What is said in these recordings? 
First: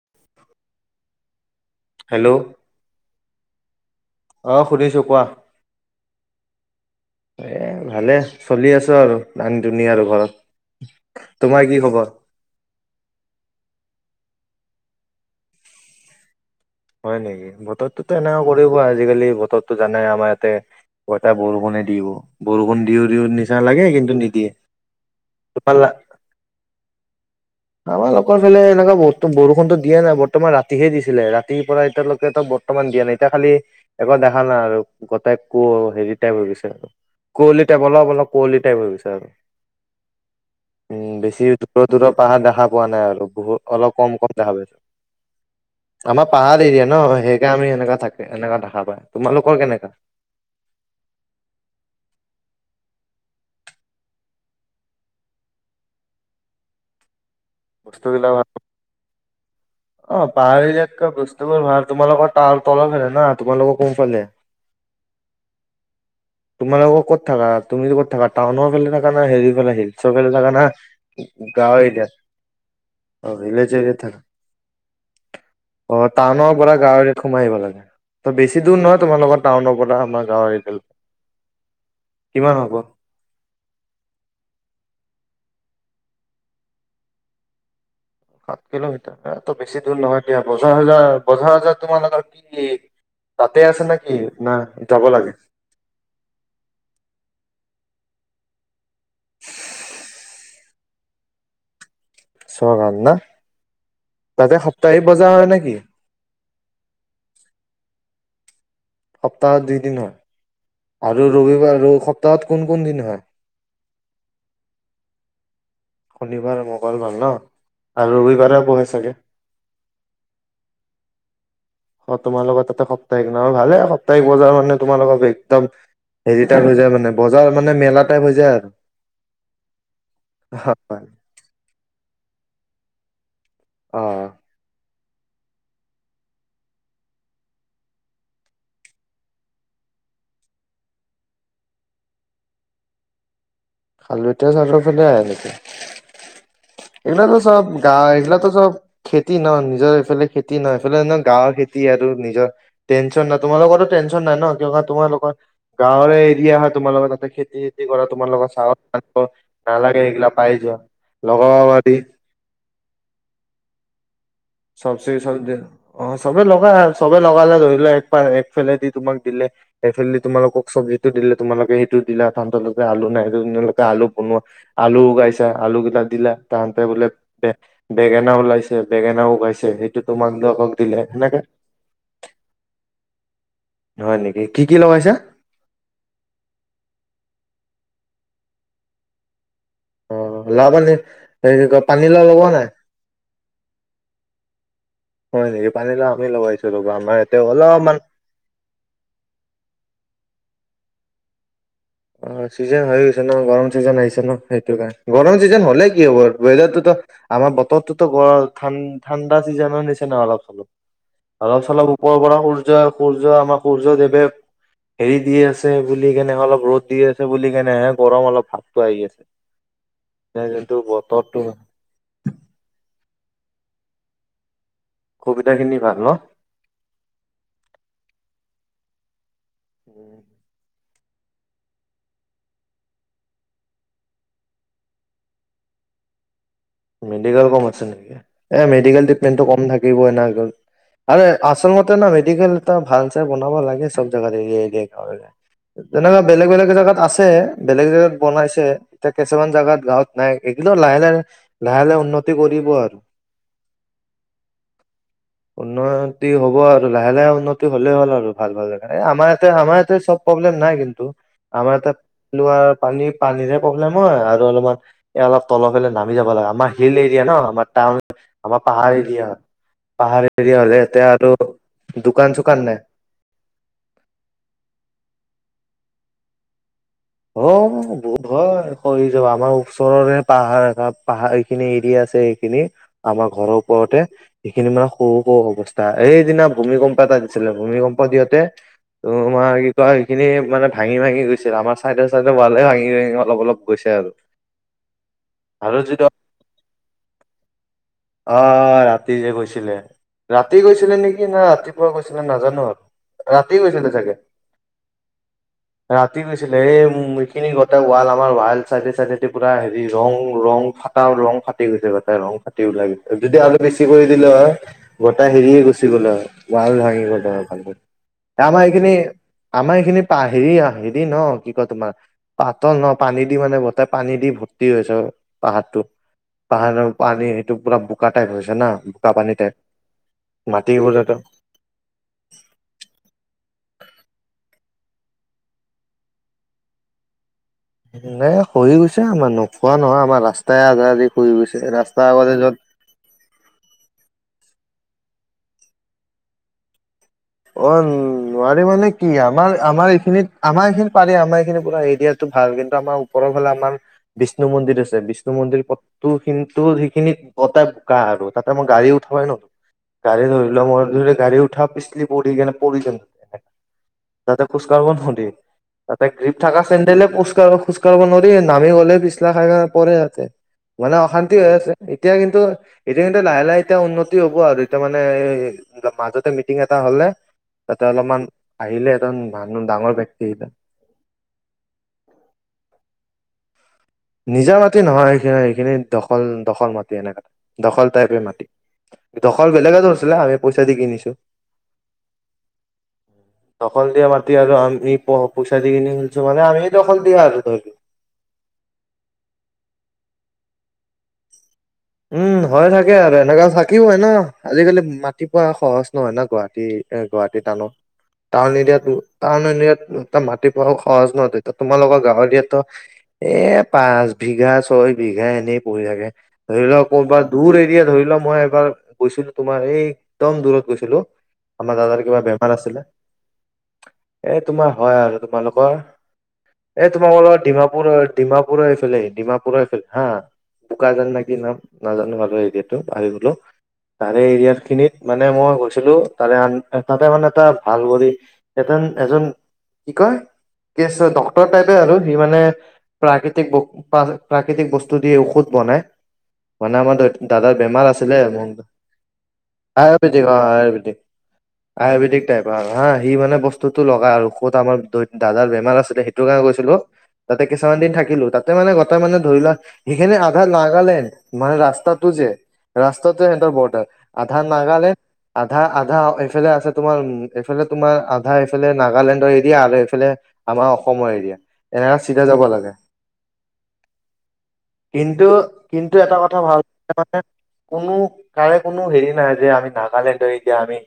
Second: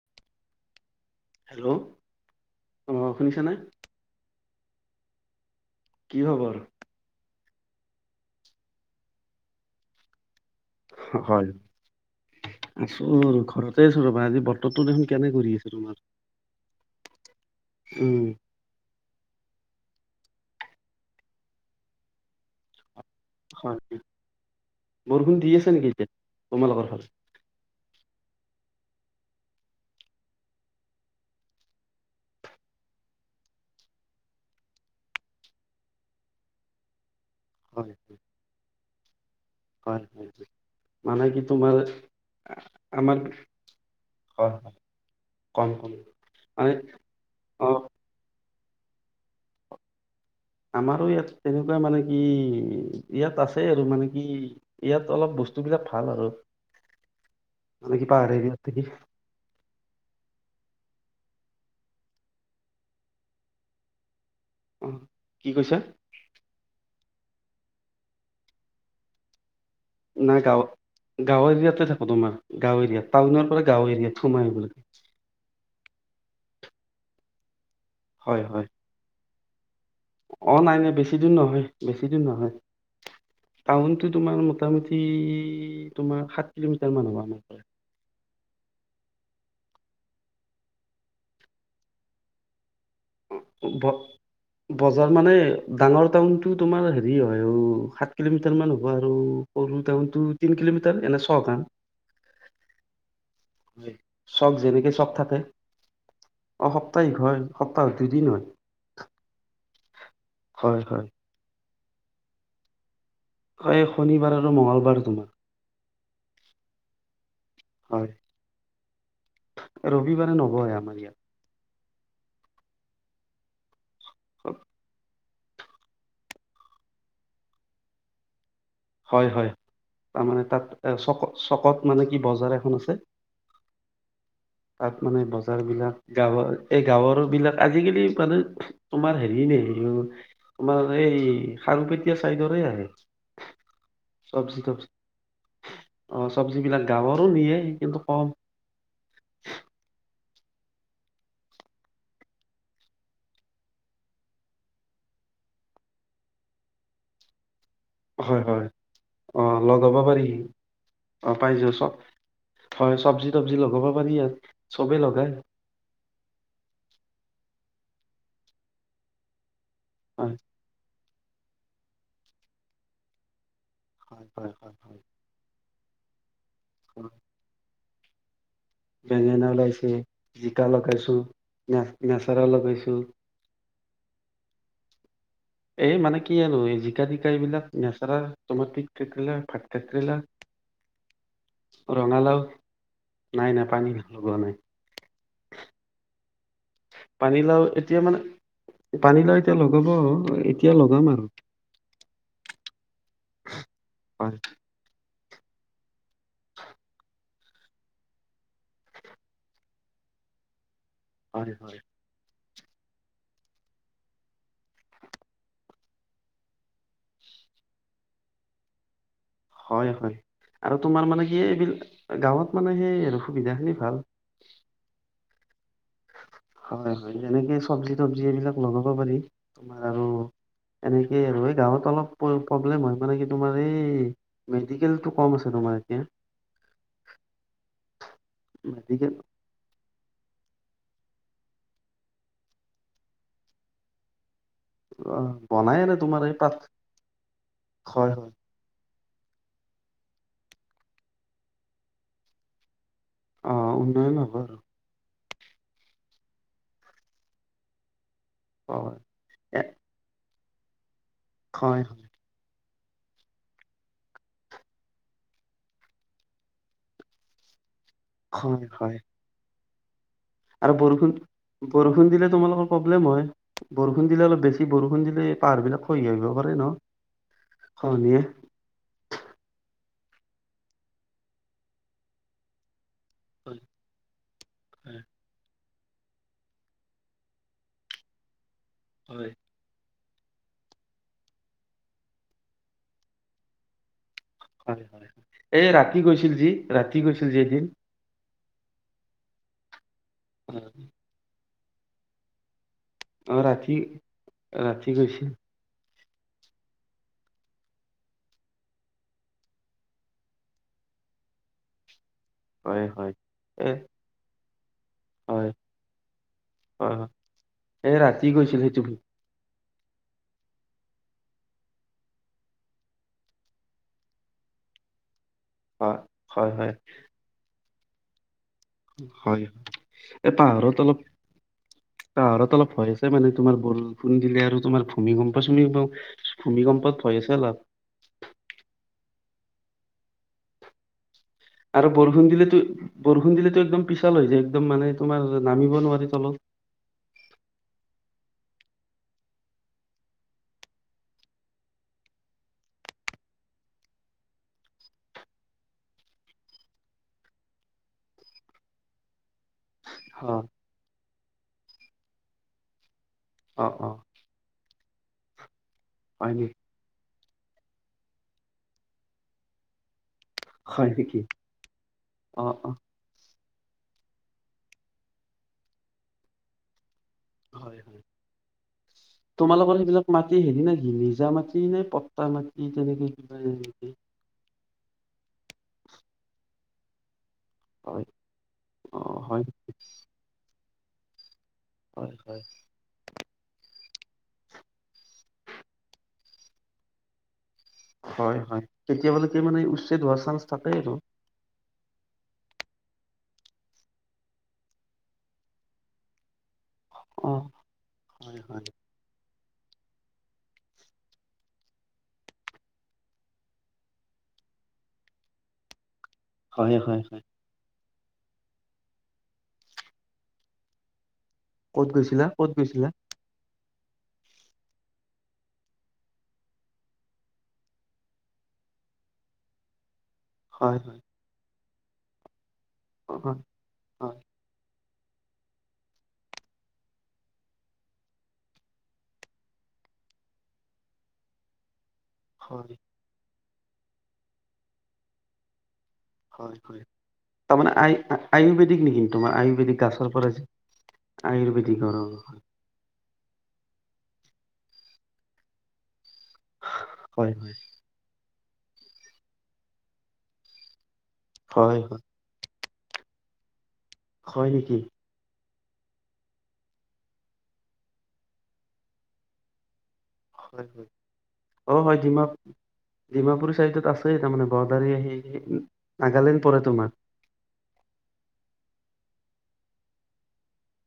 [unintelligible] Hello hello অ শুনিছা নে অঁ শুনিছো কোৱা কি খবৰ এ ভালে চলি আছে আৰু দান দুনিয়াৰ ঘৰ হয় আছো ঘৰতে ৰবা আজি বতৰটো দেখোন কেনে কৰি আছে তোমাৰ হয় নেকি বতৰটো উম এনেকা কৰিব আৰু আজিকালি বতৰতো জানে আমাৰ ইয়াতে এটা বৰষুণে দিব বৰষুণ দিও দিও নিচা হয় লাগে কিন্তু নিদিয়ে বৰষুণ দি আছে নেকি ইফালে এতিয়া তোমালোকৰ ফালে আমাৰ লোকৰ ফালে এনেকোৱা ব বৰষুণো দিয়া নাই বৰ্তমান ৰাতিহে দিছিলে ৰাতিৰ পৰা এতিয়ালৈকে বৰ্তমান দিয়া নাই এতিয়া খালি একো দেখা নাই আৰু গোটাই কো হেৰি টাইপ হৈ গৈছে আৰু কুৱলি টাইপ হয় অলপ অলপ কুৱলি টাইপ হৈ গৈছে তাৰ হয় হয় মানে কি তোমাৰ দূৰৰ দূৰৰ পাহাৰ দেখা পোৱা নাই আমাৰ আৰু বহুত অলপ কম কম হয় দেখা হয় পাইছো কম কম আমাৰ পাহাৰ মানে এৰিয়া ন অ সেইকাৰণে এনেকা থাকে তেনেকা দেখা পায় তোমালোকৰ কেনেকা আমাৰো ইয়াত তেনেকোৱা মানে কি ইয়াত আছেই আৰু মানে কি ইয়াত অলপ বস্তুবিলাক ভাল আৰু মানে কিবা বস্তুবিলাক ভাল হেই অ পাহাৰ এৰিয়াত বস্তুবোৰ ভাল তোমালোকৰ তাত তলত না তোমালোক কম্পেনীৰ কি কৈছা তোমালোকো ক'ত থাকা তুমি কত থাকা টাউনৰ ফালে থাকা নে হেৰি ফালে হিলচৰ ফালে নাই থাকা না গাঁও গাঁও এৰিয়াতে থাকো তোমাৰ গাঁও এৰিয়াাত অ টাউনৰ পৰা ভিলেজ গাঁওৰ থাকা এৰিয়াত সোমাই অ টাউনৰ পৰা গাঁৱৰ এৰিয়াত সোমাই আহিব লাগে ত হয় হয় বেছি দূৰ নহয় তোমাৰ লগত টাওনত তা আমাৰ অ গাঁৱৰ নাই এতিয়ালে নাই বেছি নহয় বেছি দিন নহয় টাউনটো তোমাৰ মোটামুটি তোমাৰ সাত কিলোমিটাৰ মান হ'ব সাত কিলোমিটাৰ এ তো বেছি দূৰ নহয় দিয়া বজাৰ হজাৰ বজাৰ হজাৰ তোমালোকৰ কি তাতে আছে নেকি না যাব বজাৰ লাগে? মানে ডাঙৰ টাউনটো তোমাৰ হেৰি হয় কিলোমিটাৰ মান হ'ব আৰু টাউনতটো তিন কিলোমিটাৰ এনে ছ গান ছগান ন তাতে সপ্তাহি বজাৰ হয় নেকি অসপ্তাহিক হয় সপ্তাহত দুদিন হয়। অ [unintelligible] দুই দিন হয় হয় হয় আৰু ৰবিবাৰ। [unintelligible] আৰু সপ্তাহত কোন কোন দিন হয়। হয় শনিবাৰ আৰু মঙ্লবাৰ তোমাৰ। শনিবাৰ মঙগলবাৰ ন। আৰু ৰবিবাৰে বহে চাগে হয় ৰবিবাৰে নবয়ে আমাৰ ইয়াত [unintelligible] অ তোমাৰ লগত এটা সপ্তাহিকিন আৰু ভালে সপ্তাহ। আটাই বজাৰ মানে তোমালোকৰ বেগ একদম হেৰি টাইপ হৈ যায় মানে বজাৰ মানে মেলা টাইপ হৈ যায় আৰু হয় হয় তাৰ মানে তাত চক চকত মানে কি বজাৰ এখন আছে। অ তাত মানে বজাৰবিলাক গাঁৱৰ এই গাঁৱৰ বিলাক আজিকালি মানে তোমাৰ হেৰি ন তোমাৰ এই খাৰপেটীয়া চাইডৰে আহে। খালতীয়া চব্জি চাদৰ তবজি ফালে আহে নেকি অ চব্জি বিলাক গাঁৱৰো এইগিলো নিয়ে চব গা কিন্তু কম এইগিলা চব খেতি ন নিজৰ এইফালে খেতি [unintelligible] খে নহয় এইফালে গাঁৱৰ খেতি আৰু নিজৰ টেনচন নাই তোমালোকৰো টেনচন নাই ন কিয় তোমালোকৰ গাঁৱৰে এৰিয়া হয় তোমালোকৰ তাতে খেতি কি কৰা তোমাৰ হয় লগত হয় চাওঁ। অ লগাব পাৰি অ লগাব পাইছো পাৰি চব হয় চব্জি তবজি লগাব পাৰি। [inaudible] চব চ লগাই অ চবে লগাই চবে লগালে ধ। ফাল দি তোমাক দিলে এ হয় তোমালোকক চব্জী। টো দিলে তোমালোকে সেইটো দিলাতে আলু নাই। আলু হয় হয় হয় বনোৱা আলু উ গাইছা আলু। ন দিলা তাহতে বোলে হয়। ব বেঙেনা ওলাইছে বেঙেনাও জ লগ নচ লগাই [unintelligible] হয় নেকি কি কি লগাইছা? এই মানে কি আ আৰু এই জিকা জিকা এইবিলাক নেচমে থ [unintelligible] অ লাও মানে হে কয় পানীলাও ৰঙালাও লব নাই নাই নাই পানী লগোৱা নাই হয় নেকি পানীলাও আমি লগাইছো। ৰবা আমাৰ ইয়াতে পানীলাও অলপমান এতিয়া মানে, পানীলাও এতিয়া লগাব এতিয়া লগাম আৰু। অ'চিজন হৈ আছে। জন, গৰম চিজন আহিছে ন হয় সেইটোৰ কাৰণে। গৰম চিজন হ'লেই কি হব, ৱেডাৰতো আমাৰ বতৰতটোতো ঠাণ্ডা চিজনৰ নিচিনাহ অলপ-চলপ। হয় হয় অলপ-চলপ ওপৰ পৰা সূৰ্য, সূৰ্য আমাৰ সূৰ্য দেৱে হেৰি দি আছে বুলি কেনে অলপ ৰ'দ দি আছে বুলি কাৰণে হে গৰম অলপ ভাৱটো আহি আছে। হয়, হয়। এ যোনটো আৰু তোমাৰ মানে বতৰটো কি, এইবিলাক গাঁৱত মানে সেই সুবিধা খিনি ভাল। সুবিধা খিনি ভাল ন হয়, হয়। যেনেকে, চব্জি-তবজি এইবিলাক লগাও ক'ব পাৰি। তোমাৰ আৰু এনেকেই আৰু এই গাঁৱত অলপ প্ৰব্লেম হয়, মানে কি, তোমাৰ এই মেডিকেলটো কম আছে, তোমাৰ এতিয়া মেডিকেল কম আছে নিকি এই মেডিকেল টিতমেন্ট কম থাকে আচলতে ন মেডিকেল এটা ভাল চ বনাব লাগে, সব জেগাতে। অ বনাই আৰু তোমাৰ যেনেকুৱা এই পাত বেলেগ-বেলেগ জেগাত আছে। বেলেগ হয় জেগাত হয় বনাইছে। কিছুমান জাগাত গাঁৱত নাই, একদম লাহে-লাহে লাহে-লাহে উন্নতি কৰিব আৰু। আহ', উন্নয়ন হব আৰু। উন্নতি হ'ব আৰু, লাহে-লাহে উন্নতি হ'লেই হ'ল আৰু। ভাল ভাল জ হয় আমাৰ ইয়াতে এ আমাৰ ইয়াতে চব প্ৰব্লেম নাই কিন্তু। আমাৰ হয় এটা হয় লোৱা পানী পানীৰে প্ৰব্লেম হয়, আৰু অলপমান এ অলপ তলৰলে নামি যাব লাগে। আমাৰ শিল, এৰিয়া ন, আমাৰ টাউন আমাৰ হয় পাহাৰ হয়। এৰিয়া। পাহাৰে আৰু বৰষুণ, বৰষুণ দিলে চোকান নাই তোমালোকৰ প্ৰব্লেম হয় বৰষুণ দিলে অলপ বেছি বৰষুণ দিলে পাহাৰ বিলাক খহি আহিব পাৰে ন? অ ভত খহনীয়ে। [unintelligible] হয় কৰি যাব আমাৰ ওচৰৰে পাহাৰ এ পাহাৰ এইখিনি এৰিয়া আছে সেইখিনি আমাৰ ঘৰৰ হয় ওপৰতে সেইখিনি মানে সৰু অৱস্থা। সেইদিনা ভূমিকম্প এটা দিছিলে। ভূমিকম্প দিওঁতে, হয় তমে ক [unintelligible] খিনি মানে ভাঙি ভাঙি গৈছিল। আমাৰ চাইদে-চাইদে ভালে ভাঙি ভাঙি অলপ অলপ গৈছে আৰু। হয় হয় এই আৰু ৰাতি যিটো গৈছিল যি ৰাতি গৈছিল যে উম অ ৰাতি যে গৈছিলে। ৰাতি গৈছিলে নেকি নহ ৰাতি ৱা গৈছিলে নাজানো আৰু। অ ৰাতি, গৈছিলে চাগে ৰাতি গৈছে। ৰাতি গৈছিলে। এই উ এইখিনি গোটেই ৱাল আমাৰ ৱাল চাইডে চাইডেদি পুৰা হেৰি ৰং ৰং ফটা ৰং ফাটি গৈছে গোটেই ৰং হয় লাগ হয়। যদি আৰু এ বেছি কৰি দিলে হয় গোটাই হয় হেৰিয়ে গুচি গল হয়, ৱাল ভাঙি গলে হয়। এই ৰাতি গৈছিল আমাৰ সেইটো এইখিনি আমাৰ এইখিনি পা হেৰি হেৰি ন কি কয় তোমাৰ পাতল ন পানী দি মানে ব পানী দি ভৰ্তি হৈ আছে। পাহাৰটো হয় হয় হয় পাহাৰৰ পানী পুৰা বোকা টাইপ হৈছে টো হয়, এ পাহাৰত অলপ মাটিবোৰতো পাহাৰত অলপ ভয় আছে মানে তোমাৰ বৰষুণ দিলে আৰু তোমাৰ ভূমিকম্প চুমিম ভূমিকম্পত ভয় আছে অলপ নে খহি গৈছে আমাৰ, নোখোৱা নহয় আমাৰ ৰাস্তাই আধা আধি খহি গৈছে আৰু ৰাস্তাৰ বৰষুণ আগতে য'ত দিলেতো, বৰষুণ দিলেতো একদম পিছাল হৈ যায় একদম মানে তোমাৰ নামিব নোৱাৰি তলত। অ নোৱাৰি মানে কি আমাৰ আমাৰ এইখিনিত আমাৰ এইখিনিত পাৰি। আমাৰ এইখিনি পুৰা এৰিয়াটো ভাল। কিন্তু আমাৰ ওপৰৰ ফালে আমাৰ বিষ্ণু মন্দিৰ আছে। বিষ্ণু মন্দিৰ পথটো কিন্তু সেইখিনিত গটাই বোকা আৰু তাতে মই গাড়ী উঠাবই নৰো। গাড়ী হয় ধৰি ল মই ধৰি গাড়ী উঠ থাও পিছলি পৰি গেলা পৰি গেল। অ অ তাতে খোজ তামাম খুন্দে। তাতে হয় গ্ৰিপ নি থকা চেণ্ডেলে এ পু খোজ কাৰব নৰি, খোজকাঢ়িব নৰি। নামি গলে পিছলা খাই খাই পৰে এতে। হয় মানে নেকি? অশান্তি হৈ আছে। এতিয়া কিন্তু অ অ এতিয়া কিন্তু, লাহে-লাহে এতিয়া উন্নতি হ'ব আৰু এতিয়া মানে এ মাজতে মিটিং ত হ'লে হয়। তাতে অলপমান আহিলে এজন মানুহ তোমালোকৰ ডাঙৰ সেইবিলাক ব্যক্তি মাটি এটা হেৰি নে কি? নিজা মাটি নে পট্টা মাটি তেনেকে কিবা নিজা মাটি নহয়। সিন সিখিনি দখল, দখল মাটি এনেকা। দখল হয়। টাইপে মাটি। অ হয়। দখল বেলেগে ধৰিছিলে আমি পই চা দি কিনিছো। হয়, হয়। দখল দিয়া মাটি আৰু আমি প পইচা দি কিনি খুলিছো। মানে আমি দখল দিয়া আৰু ধৰি হয়, হয়। কেতিয়াবালকে মানে উচ্ছেদ হোৱাৰ চান্স থাকেই আৰু উম হয় থাকে আৰু। এনেকা থাকিবই ন? আজিকালি মাটিপুৱা সহজ নহয় না গুৱাহাটীত। এ অ গুৱাহাটী টাউনত, হয় টাউন হয়। এৰিয়াটো টাউন [unintelligible] মাটি পৰা সহজ নহয়তিয়া তোমালোকৰ গাঁৱলিয়ো এ পাঁচ বিঘা, ছয় বিঘা এনেই পৰি থাকে। ধৰি হয় লওঁক হয় হয় ক'ৰবাত দূৰ এৰিয়াত ধৰি মই এবাৰ গৈছিলো তোমাৰ এই একদম দূৰত গৈছিলো। আমাৰ ক'ত দাদাৰ কিবা গৈছিলা বেমাৰ ক'ত আছিলে গৈছিলা এ তোমাৰ হয় আৰু তোমালোকৰ এ তোমাৰ অৰ ডিমাপুৰ ডিমাপুৰফালে ডিমাপুৰফালে হা হয় হয় বুকাজান না নাজানো ভালদৰে হয় এতিয়া হয়। [unintelligible] তাৰে এৰিয়াৰ খিনিত মানে মই গৈছিলো তাৰে তাতে মানে এটা ভাল কৰি এতেন এজন কি কয় কেচ ডক্তৰ টাইপে আৰু সি মানে হয় প্ৰাকৃতি প্ৰাকৃতিক বস্তু দিয়ে ঔষধ বনায় হয় মানে হয় আমাৰ দাদাৰ তাৰমানে বেমাৰ আয় আছিলে মন আয়ুৰ্বেদিক নেকি তোমাৰ গাছৰ আয়ুৰ্বেদিক পৰা অ যে আয়ুৰ্বেদিক আয়ুৰ্বেদিকৰ অ আয়ুৰ্বেদিক টাইপ হা সি মানে বস্তুটো লগা আৰু ক'ত আমাৰ দাদাৰ বেমাৰ আছিলে সেই গৈছিলো হয় তাতে হয় কিছুমান দিন থাকিলো তাত তাতে মানে গোটেই মানে ধৰি লোৱা সেইখিনি আধা নাগালেণ্ড মানে হয় হয় ৰাস্তাটো যে ৰাস্তাটোৱে সিহঁতৰ বৰ্ডাৰ আধা হয় নেকি নাগালেণ্ড আধা আধা এইফালে আছে তোমাৰ উ এইফালে তোমাৰ আধা এইফালে নাগালেণ্ডৰ এৰিয়া আলে হয় হয় অ হয় চিধা ডিমা যাব লাগে ডিমাপুৰী চাইডত আছে তাৰমানে বৰ্ডাৰী কিন্তু আহেই কিন্তু এটা কথা ভাল মানে কোনো কাৰে কোনো হেৰি নাই এতিয়া আমি নাগালেণ্ডৰ এৰিয়া আমি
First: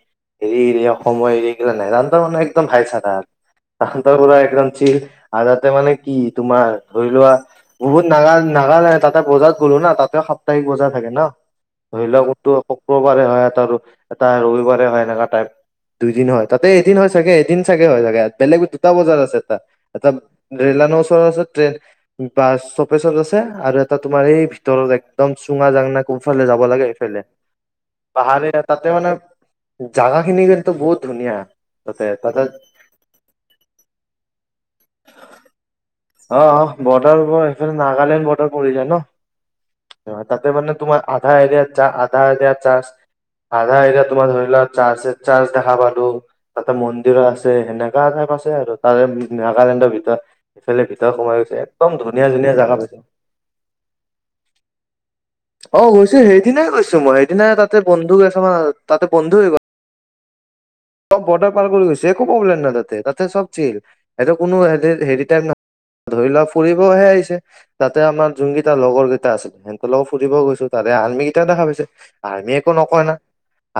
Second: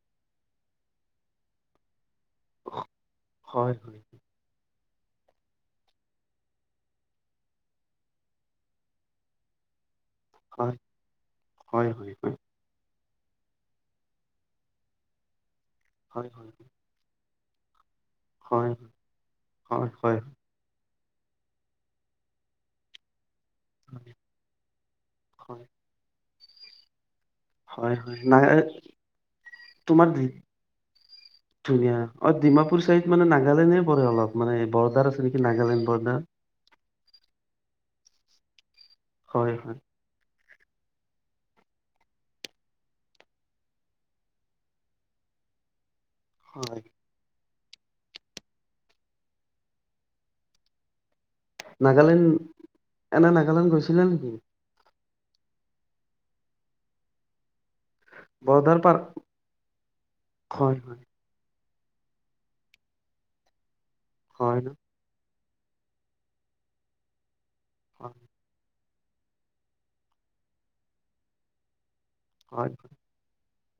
হেৰি এৰিয়া অসমৰ এৰিয়া কিতা নাজানো একদম ভাইছ আদাত হয় হয় [unintelligible] ছিল আৰু তাতে মানে কি তোমাৰ ধৰি লোৱা বহুত নাগা নাগালে তাতে বজাত গলো নাই তাত সাপ্তাহিক হয় বজা থাকে ন হয় ধৰি হয় লওঁক হয় তো শুক্ৰবাৰে হয় এটা ৰবিবাৰে হয় এনেকা টাইপ দুইদিন হয় তাতে এদিন হয় চাগে এদিন চাগে হয়াগে বেলেগ হয় দুটা বজাৰ আছে এটা এটা হয় ৰেল লাইন ওচৰ তাছত ট্ৰেন, বাছ চবে চলে ছ আৰু এটা তোমাৰ এই ভিতৰত একদম হয় চুঙা জাংনা কোফালে যাব লাগে এইফালে হয় হয় ন, পাহাৰীয়া তাতে মানে তোমাৰ জাগা খিনি কিন্তু বহুত ধুনীয়া তাতে অঁ তাতে ডিমাপুৰ ছাইড মানে নাগালেণ্ডে পৰে অলপ, মানে বৰ্ডাৰ আছে নেকি নাগালেণ্ড বৰ্ডাৰ। বৰ্ডাৰৰও এইফালেনাগালেণ্ড বৰ্ডাৰ পৰি যায় ন। হয়! হয়! তাতে মানে তোমাৰ আধা এৰিয়াত, যা, আধা এৰিয়াৰত চাৰ্ছে, আধা এৰিয়াাত তোমাৰ ধৰি লোৱা চাৰ্ছ দেখা পালো তাতে হয় মন্দিৰোঁ আছে। সেনেকা এঠাইত আছে আৰু, তাৰে নাগালেণ্ডৰ ভিতৰত, এইফালে ভিতৰত সোমাই গৈছে, একদম নাগালেণ্ড ধুনীয়া ধুনীয়া জেগা পাইছে এনে নাগালেণ্ড গৈছিলে নেকি অ' গৈছোঁ সেইদিনাই গৈছোঁ মই, সেইদিনাই তাত তাতে বন্ধু গৈছে না, বৰ্ডাৰ পাৰ তাতে বন্ধু হৈ গ'ল। হয়। তোমালোকৰ ফালে গৈছে, একো প্ৰব্লেম নাই তাতে তাতে চব চিল। এয়াতে কোনো, হয় ন ইয়াতে হেৰি, হেৰি টাইপ‌ নকৰ ধৰি লোৱা ফুৰিবহে আহিছে। তাতে হয় আমাৰ জুংগিত লগৰ কেইটা আছিলে, সিহঁতৰ লগত ফুৰিবও গৈছো ততে, আৰ্মি কেইটা দেখা পাইছে। আৰ্মি একো হয় নকয় না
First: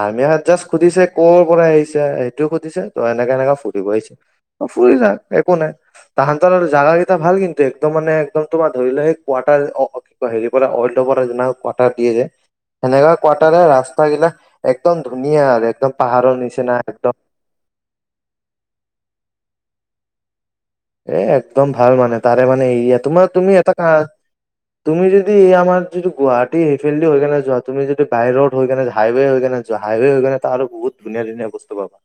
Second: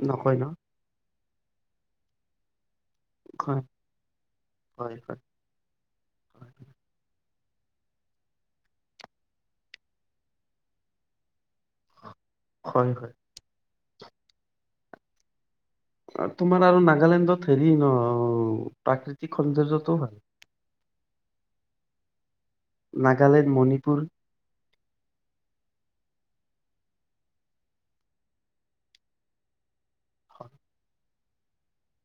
আৰ্মিয়ে নকয় ন জাষ্ট সুধিছে ক'ৰ পৰা আহিছে? সেইটোও সুধিছে ত এনেকাে এনেকাে হয় ফুৰিব আহিছে, ত হয় ফুৰি ল হয় একো নাই, তাহাতৰ জাগা কেইটা ভাল কিন্তু। একদম মানে একদম তোমাৰ ধৰি লোৱা সেই কোৱাটাৰ, কি কয় হেৰি পৰা অইলৰ পৰা কোৱাটাৰ দিয়ে যে হয় হয় এনেকা কোৱাটাৰে ৰাস্তা খোটা গিলা একদম ধুনীয়া আৰু। একদম পাহাৰৰ নিচিনা। একদম নাগালেণ্ড হেৰি ন, প্ৰাকৃতিক সৌন্দৰ্য সৌন্দৰ্য্য এ, একদম ভাল মানে তাৰে মানে এৰিয়াটো, তোমাৰ নাগালেণ্ড তুমি এটা কা, মণিপুৰ তুমি যদি এ আমাৰ যিটো গুৱাহাটী সেইফিল্ডটো হৈ পিনে যোৱা, তুমি যদি বাই ৰ'ড হৈ পিনে, হাইৱে হৈ কেনে হাইৱে হৈ কিনে তাত আৰু বহুত ধুনীয়া, ধুনীয়া বস্তু পাবা।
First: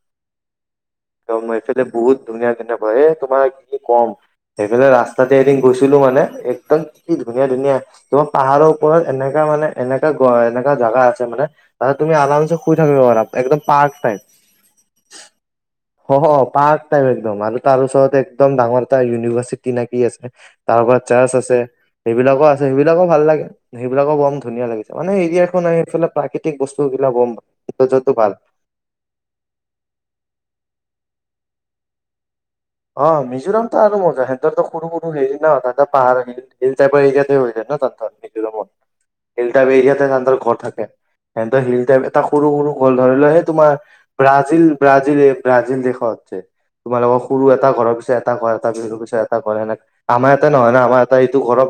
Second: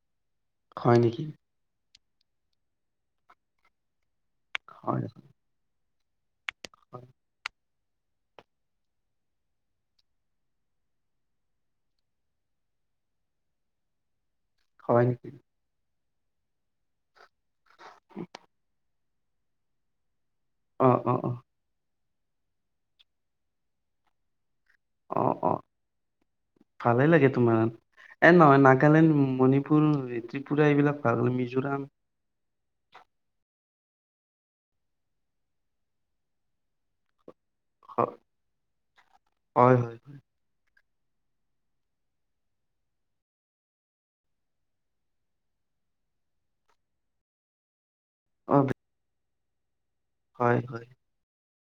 হয় নেকি অ' মই এইটোটে বহুত ধুনীয়, ধুনীয়া বহে এ তোমাৰ কি কম! সেফেলে হয় ৰাস্তাতে এদিন গৈছিলোঁ ছিলো মানে এক,। হয় কি ধুনীয়া ধুনীয়া,। তোমাৰ পাহাৰৰ ওপৰত এনেকা মানে এনেকা এনেকা জাগা আছে মানে, তাতে তুমি আৰাম শুই থাকিব পাৰা, একডম পাৰ্ক টাইপ। হয় নেকি? অ হ পাৰ্ক টাইপ,। একদম আৰু তাৰ ওচৰত এক,। ডাঙৰ এটা ইউনিভাৰ্চিটি নাকি আছে। অ তাৰপৰা অ চাৰ্চ অ আছে। সেইবিলাকো আছে, সেইবিলাকো ভাল লাগে। সেইবিলাকো গৰম ধুনীয়া লাগিছে, মানে অ অ এৰিয়াখন এইফালে প্ৰাকৃতিক ভালে বস্তুবিলাক লাগে বম তোমাৰ যটো ভাল। এ নহয় নাগালেণ্ড আৰু মিজোৰাম। অ মিজোৰামতো আৰু মজা, সিহঁতো সৰু সৰু গিল ন ততে পাহাৰ আহ তাৰপ পৰা এইয়াতে হৈ যায়। হয় হয় হয় এৰিয়াতে তৰ ঘৰ থাকে। স শিল টাইপ এটা সৰু সৰু ৱৰ্ল্ড ধৰি লোৱা, সেই তোমাৰ ব্ৰাজিল ব্ৰাজিল ব্ৰাজিল দেশত যে তোমাৰ লগক,। সৰু এটা ঘৰৰ। এটা ক অ এটা বহিলো পিছত। কৰে ন। আমাৰ ইয়তে হয় নহয় ন, হয় আমাৰ এ এইটো ঘৰৰ।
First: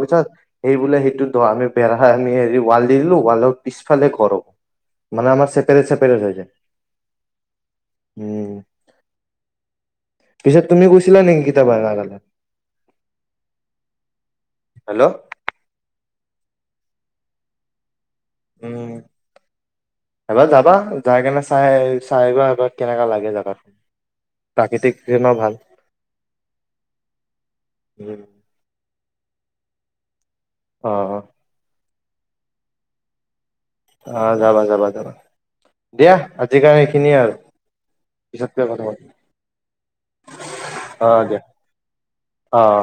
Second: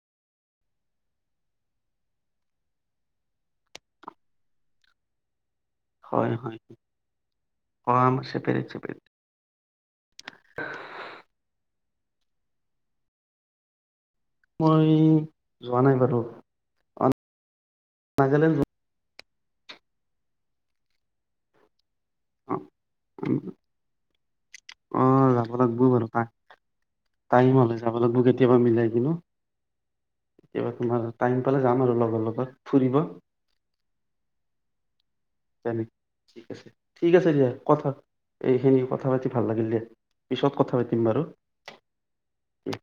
সেইবোলে সেইটো ধৰ, আমি বেৰা আমি হেৰি ৱাল দি দিলো, ৱালৰ পিছফালে কৰো। মানে আমাৰ চে -। হয় হয়, চেপাৰেত চেপাৰেত। পিছত তুমি গৈছিলা নেকি কেতিয়াবা নাগালেণ্ড? মই হেল্ল' যোৱা নাই বাৰু। নাগালেণ্ড যোৱা উম। এবাৰ যাবা, যাই কেনে চাই। চাই আহিবা অ এপাক কেনেকা লাগে জেগাখন। অ যাব লাগিব বাৰু টাইম হলে, যাব উম, লাগিব কেতিয়াবা মিলাই কিনে। কেতিয়াবা অ তোমাৰ টাইম পালে যাম আৰু লগত। লগ লগত ফুৰিব। আহ যাবা যাবা যাবা, জানি। দিয়া ঠিক আজি আছে কাৰণে ঠিক সেইখিনিয়ে আছে আৰু দিয়া কথা পিছতকে এইখিনি কথা পাতিম। পাতি ভাল লাগিল দে, পিছত কথা পাতিম অ বাৰু। দিয়া অ অ